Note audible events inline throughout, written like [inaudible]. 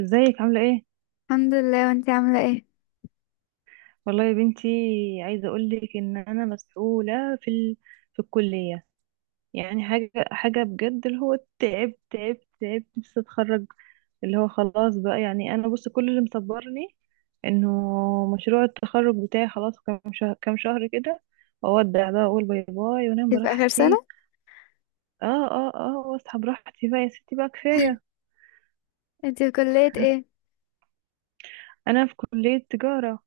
ازيك عاملة ايه؟ الحمد لله، وانتي عاملة ايه؟ والله يا بنتي، عايزة اقولك ان انا مسؤولة في في الكلية. يعني حاجة بجد، اللي هو تعبت تعبت تعبت، نفسي اتخرج. اللي هو خلاص بقى، يعني انا بص، كل اللي مصبرني انه مشروع التخرج بتاعي. خلاص، كام شهر كام شهر كده اودع بقى، اقول باي باي وانام انتي في آخر براحتي. سنة؟ اه، اه، اه، واصحى براحتي بقى يا ستي، بقى كفاية. انتي في كلية ايه؟ انا في كلية تجارة.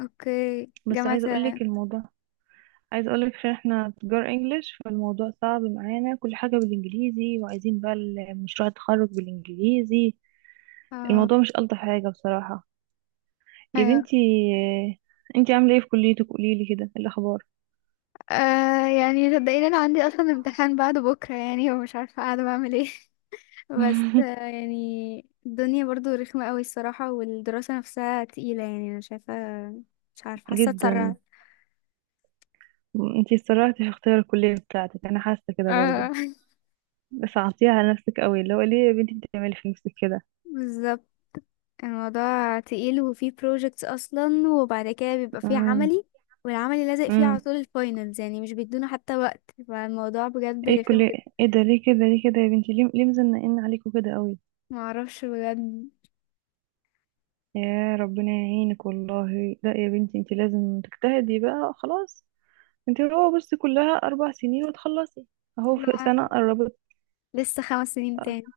اوكي، بس جامعة. عايزة اقولك الموضوع، عايز اقولك، عشان احنا تجار انجليش فالموضوع صعب معانا، كل حاجة بالانجليزي، وعايزين بقى مشروع التخرج بالانجليزي. اه. الموضوع مش ألطف حاجة بصراحة يا ايوه. بنتي. انتي عاملة ايه في كليتك؟ قوليلي كده، إيه الاخبار. يعني صدقيني انا عندي اصلا امتحان بعد بكرة، يعني ومش عارفة قاعدة بعمل ايه. [laughs] بس [laughs] يعني الدنيا برضو رخمة قوي الصراحة، والدراسة نفسها تقيلة، يعني انا شايفة مش عارفة، حاسة جدا. اتسرعت. انتي اتسرعتي في اختيار الكلية بتاعتك، انا حاسة كده برضو. اه. بس عطيها على نفسك قوي، اللي هو ليه يا بنتي بتعملي في نفسك كده؟ [laughs] بالظبط. الموضوع تقيل، وفيه projects اصلا، وبعد كده بيبقى فيه امم. عملي. والعملي لازق فيه على امم. طول الفاينلز، يعني مش بيدونا حتى وقت، فالموضوع بجد ايه رخم الكلية؟ جدا. ايه ده، ليه كده ليه كده يا بنتي؟ ليه ليه مزنقين عليكوا كده قوي؟ معرفش بجد. يا ربنا يعينك. والله لا يا بنتي، انت لازم تجتهدي بقى خلاص. انت هو بس كلها 4 سنين وتخلصي. اهو في لا، سنة قربت. لسه خمس سنين تاني.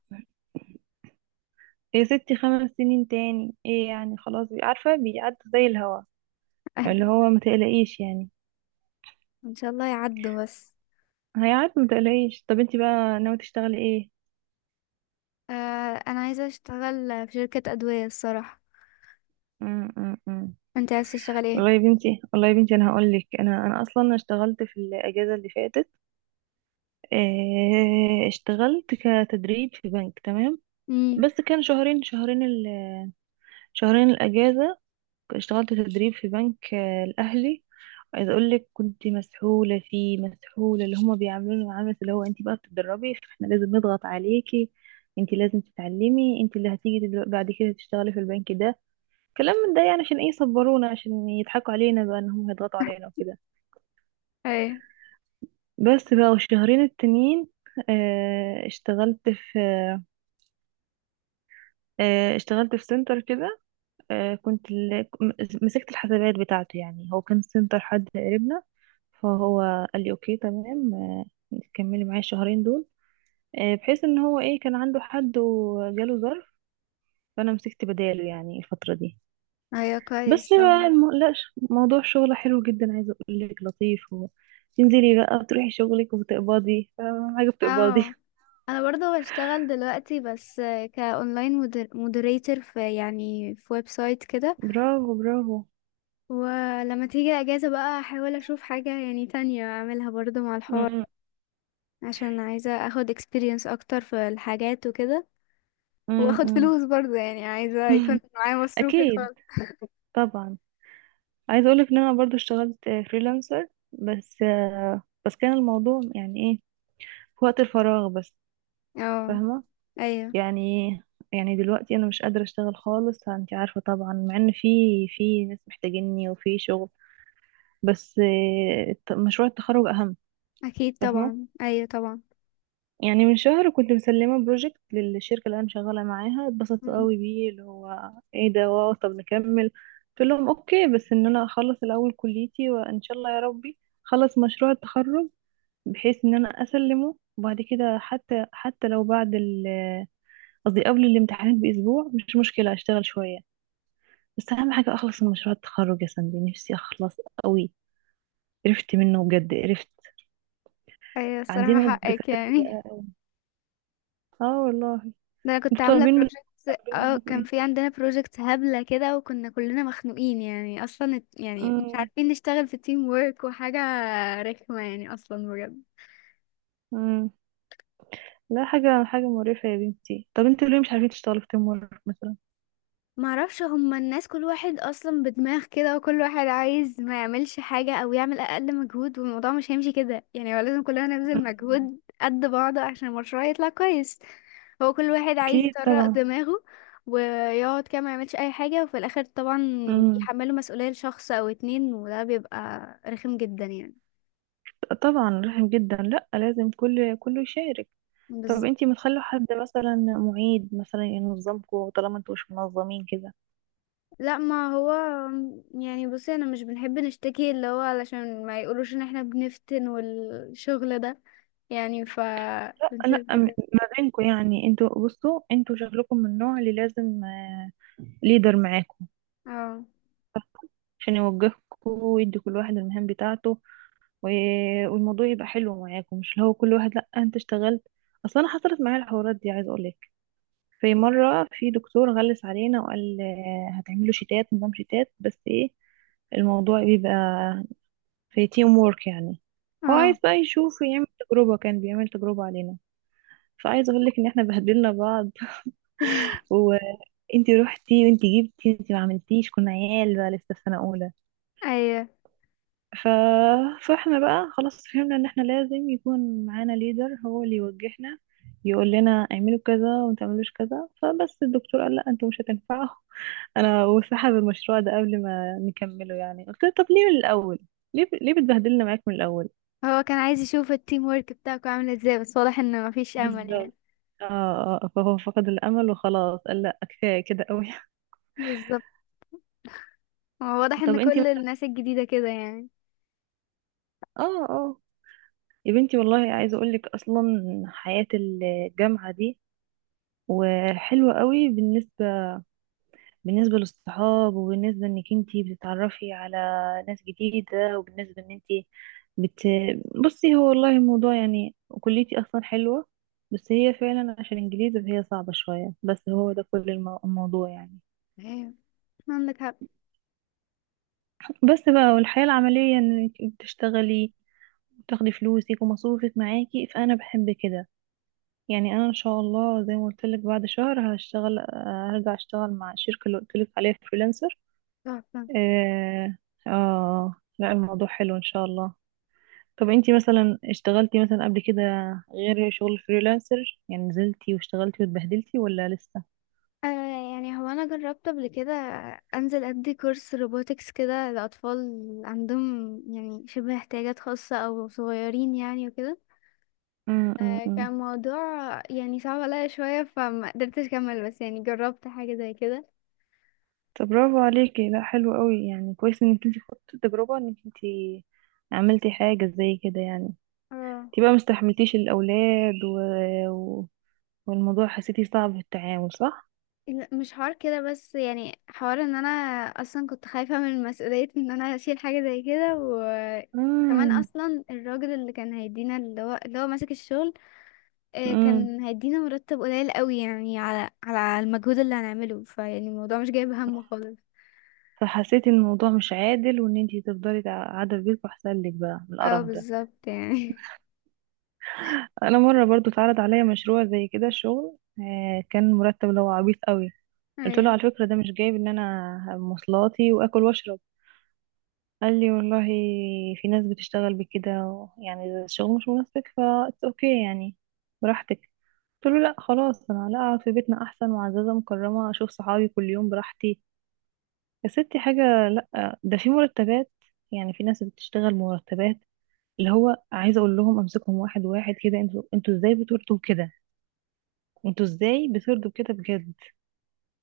يا ستي 5 سنين تاني ايه يعني؟ خلاص، عارفة بيعدي زي الهوا. اللي [laughs] هو ما تقلقيش يعني. ان شاء الله يعدوا بس. هيعدي ما تقلقيش. طب انت بقى ناوي تشتغلي ايه؟ آه انا عايزه اشتغل في شركه ادويه الصراحه. م -م -م. انت عايز تشتغل ايه؟ والله يا بنتي، والله يا بنتي، انا هقول لك، انا انا اصلا اشتغلت في الاجازة اللي فاتت. اه، اشتغلت كتدريب في بنك، تمام. امم. بس كان شهرين، شهرين الأجازة. اشتغلت تدريب في بنك، الأهلي. عايزة أقول لك كنت مسحولة فيه، مسحولة. اللي هما بيعاملوني معاملة اللي هو أنت بقى بتتدربي فاحنا لازم نضغط عليكي. أنت لازم تتعلمي، أنت اللي هتيجي بعد كده تشتغلي في البنك ده. كلام من ده، يعني عشان إيه يصبرونا؟ عشان يضحكوا علينا بقى إن هم هيضغطوا علينا وكده. ايوه. بس بقى. والشهرين التانيين، آه، اشتغلت في اشتغلت في سنتر كده. آه، كنت ال- م- مسكت الحسابات بتاعته. يعني هو كان سنتر حد قريبنا. فهو قال لي اوكي تمام، كملي معايا الشهرين دول، بحيث ان هو ايه كان عنده حد وجاله ظرف. فانا مسكت بداله يعني الفترة دي. ايوه كويس بس بقى طبعا. لا، موضوع شغله حلو جدا، عايزة اقول لك لطيف و تنزلي بقى، بتروحي شغلك وبتقبضي. فاهمة؟ حاجة بتقبضي. اه، انا برضه بشتغل دلوقتي، بس كاونلاين، مودريتور في يعني في ويب سايت كده. [laughs] برافو برافو. ولما تيجي اجازة بقى احاول اشوف حاجة يعني تانية اعملها برضو مع الحوار، م- عشان عايزة اخد experience اكتر في الحاجات وكده، م- واخد م- فلوس برضو، يعني عايزة م. يكون [laughs] معايا مصروفي أكيد، الخاص. طبعا. عايزه اقولك ان انا برضو اشتغلت فريلانسر. بس بس كان الموضوع يعني ايه، في وقت الفراغ بس. اه. فاهمه؟ ايوه يعني يعني دلوقتي انا مش قادره اشتغل خالص، انت عارفه طبعا. مع ان في ناس محتاجيني وفي شغل. بس مشروع التخرج اهم. اكيد فاهمه؟ طبعا، ايوه طبعا. يعني من شهر كنت مسلمه بروجكت للشركه اللي انا شغاله معاها. اتبسطت قوي مم. بيه، اللي هو ايه ده، واو طب نكمل. قلت لهم اوكي، بس ان انا اخلص الاول كليتي، وان شاء الله يا ربي خلص مشروع التخرج، بحيث ان انا اسلمه. وبعد كده حتى لو بعد قصدي قبل الامتحانات باسبوع، مش مشكله اشتغل شويه. بس اهم حاجه اخلص من مشروع التخرج يا سندي، نفسي اخلص قوي. قرفت منه بجد، قرفت. ايوه الصراحة عندنا حقك، الدكاتره يعني بدقه قوي، اه والله. [laughs] ده انا كنت انتوا عاملة طالبين من، projects. طالبين اه، منكم كان ايه؟ في عندنا projects هبلة كده، وكنا كلنا مخنوقين، يعني اصلا يعني مش امم. عارفين نشتغل في team work وحاجة رخمة يعني اصلا بجد. امم. لا، حاجه حاجه مقرفه يا بنتي. طب انتوا ليه مش عارفين تشتغلوا في تيم وورك مثلا؟ معرفش، هما الناس كل واحد اصلا بدماغ كده، وكل واحد عايز ما يعملش حاجة او يعمل اقل مجهود، والموضوع مش هيمشي كده. يعني هو لازم كلنا نبذل مم. مجهود قد بعض عشان المشروع يطلع كويس. هو كل واحد عايز اكيد يطرق طبعا. دماغه ويقعد كده ما يعملش اي حاجة، وفي الاخر طبعا امم. بيحملوا مسؤولية لشخص او اتنين، وده بيبقى رخم جدا يعني. طبعا رحم جدا، لا لازم كل كله يشارك. طب بالظبط. انتي متخلوا حد مثلا معيد مثلا ينظمكوا؟ طالما انتوا مش منظمين كده. لا ما هو، يعني بصي انا مش بنحب نشتكي، اللي هو علشان ما يقولوش ان احنا بنفتن والشغل ده، يعني ف لا لا، بنسيبها كده. ما بينكوا، يعني انتوا بصوا، انتوا شكلكم من النوع اللي لازم ليدر معاكوا اه. عشان يوجهكوا ويدي كل واحد المهام بتاعته. والموضوع يبقى حلو معاكوا، مش اللي هو كل واحد لا انت اشتغلت. اصلا انا حصلت معايا الحوارات دي، عايز اقولك. في مره في دكتور غلس علينا وقال هتعملوا شتات، نظام شتات. بس ايه، الموضوع بيبقى في تيم وورك يعني. هو اه. عايز بقى يشوف، يعمل تجربة، كان بيعمل تجربة علينا. فعايز اقول لك ان احنا بهدلنا بعض. [laughs] وانتي روحتي وانتي جبتي وانتي ما عملتيش، كنا عيال بقى لسه في سنة اولى. ايوه، ف فاحنا بقى خلاص فهمنا ان احنا لازم يكون معانا ليدر، هو اللي يوجهنا يقول لنا اعملوا كذا وما تعملوش كذا. فبس الدكتور قال لا، انتوا مش هتنفعوا. [laughs] انا وسحب المشروع ده قبل ما نكمله. يعني قلت له طب ليه من الاول؟ ليه ليه بتبهدلنا معاك من الاول؟ هو كان عايز يشوف التيم ورك بتاعكم عامل ازاي، بس واضح ان مفيش امل يعني. بالظبط. اه. فهو فقد الامل وخلاص قال لا، كفايه كده قوي. [laughs] بالظبط. هو واضح ان طب انتي كل مثلا. الناس الجديدة كده يعني. اه، اه. يا بنتي والله، عايزه اقول لك اصلا حياه الجامعه دي وحلوه قوي، بالنسبه بالنسبه للصحاب، وبالنسبه انك انتي بتتعرفي على ناس جديده، وبالنسبه ان انتي بت بصي. هو والله الموضوع يعني كليتي اصلا حلوه، بس هي فعلا عشان انجليزي فهي صعبه شويه. بس هو ده كل الموضوع يعني. ايوه عندك حق. بس بقى. والحياة العملية انك بتشتغلي وتاخدي فلوسك ومصروفك معاكي، فانا بحب كده. يعني انا ان شاء الله زي ما قلت لك بعد شهر هشتغل، هرجع اشتغل مع الشركة اللي قلت لك عليها فريلانسر. تحفة. اه. لا، الموضوع حلو ان شاء الله. طب انتي مثلا اشتغلتي مثلا قبل كده، غير شغل فريلانسر؟ يعني نزلتي واشتغلتي واتبهدلتي، ولا لسه؟ آه يعني هو انا جربت قبل كده انزل ادي كورس روبوتكس كده لاطفال عندهم يعني شبه احتياجات خاصة او صغيرين يعني وكده. م- م- م. كان موضوع يعني صعب عليا شوية، فما قدرتش اكمل، بس يعني جربت حاجة زي كده. طب برافو عليكي. لا، حلو قوي يعني، كويس انك انت خدتي التجربة، انك انت عملتي حاجة زي كده يعني. اه. انت بقى مستحملتيش الأولاد و و والموضوع حسيتي صعب في التعامل، صح؟ لا، مش حوار كده، بس يعني حوار ان انا اصلا كنت خايفة من مسؤولية ان انا اشيل حاجة زي كده، و كمان امم. اصلا الراجل اللي كان هيدينا اللي هو ماسك الشغل، امم. كان هيدينا مرتب قليل قوي، يعني على المجهود اللي هنعمله، فيعني الموضوع مش جايب همه خالص. فحسيتي ان الموضوع مش عادل، وان انت تفضلي قاعدة في بيتكم احسن لك بقى من اه القرف ده. بالظبط يعني. انا مرة برضو اتعرض عليا مشروع زي كده شغل، كان مرتب اللي هو عبيط قوي. [laughs] قلت له ايوه، على فكرة ده مش جايب ان انا مواصلاتي واكل واشرب. قال لي والله في ناس بتشتغل بكده، يعني إذا الشغل مش مناسبك ف it's اوكي يعني، براحتك. قلت له لا خلاص، انا لا، اقعد في بيتنا احسن، معززه مكرمه اشوف صحابي كل يوم براحتي. يا ستي، حاجه لا، ده في مرتبات. يعني في ناس بتشتغل مرتبات اللي هو، عايزه اقول لهم امسكهم واحد واحد كده. انتوا ازاي بتردوا كده، انتوا ازاي بتردوا كده بجد؟ [laughs]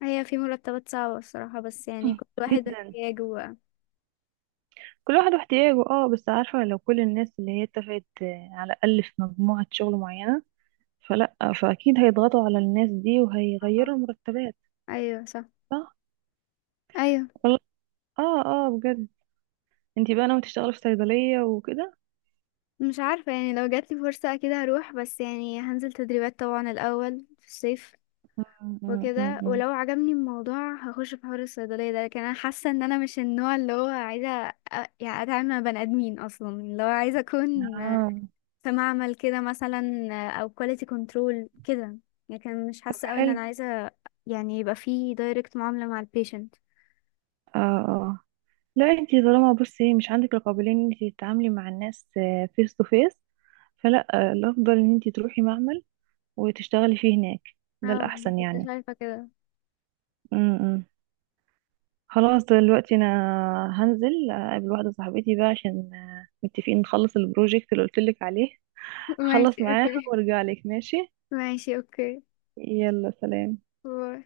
ايوه في مرتبات صعبة الصراحة، بس يعني كل [clears throat] واحد جدا. احتياجه بقى. كل واحد واحتياجه، اه. بس عارفه لو كل الناس اللي هي اتفقت، على الاقل في مجموعه شغل معينه فلا، فاكيد هيضغطوا على الناس دي آه، وهيغيروا المرتبات. ايوه صح. صح، ايوه. والله. اه، اه، بجد. انتي بقى ناوي تشتغلي في صيدلية وكده؟ مش عارفة يعني، لو جاتلي فرصة اكيد هروح، بس يعني هنزل تدريبات طبعا الاول في الصيف مم، مم، مم، وكده، مم. ولو عجبني الموضوع هخش في حوار الصيدلية ده، لكن انا حاسة ان انا مش النوع اللي هو عايزة يعني اتعامل مع بني ادمين، اصلا اللي هو عايزة اكون اه. في معمل كده مثلا، او كواليتي كنترول كده. لكن مش طب حاسه قوي ان حلو. انا عايزه يعني يبقى في دايركت معامله مع البيشنت. اه، اه. لا، انتي طالما بصي مش عندك القابلية ان انتي تتعاملي مع الناس فيس تو فيس، فلا، الافضل ان انتي تروحي معمل وتشتغلي فيه هناك. ده اه الاحسن كنت يعني. شايفه كده. مم، مم. خلاص دلوقتي انا هنزل اقابل واحده صاحبتي بقى، عشان متفقين نخلص البروجكت اللي قلت لك عليه. [laughs] ماشي هخلص معاها اوكي. وارجع لك، ماشي. ماشي اوكي. يلا، سلام. باي.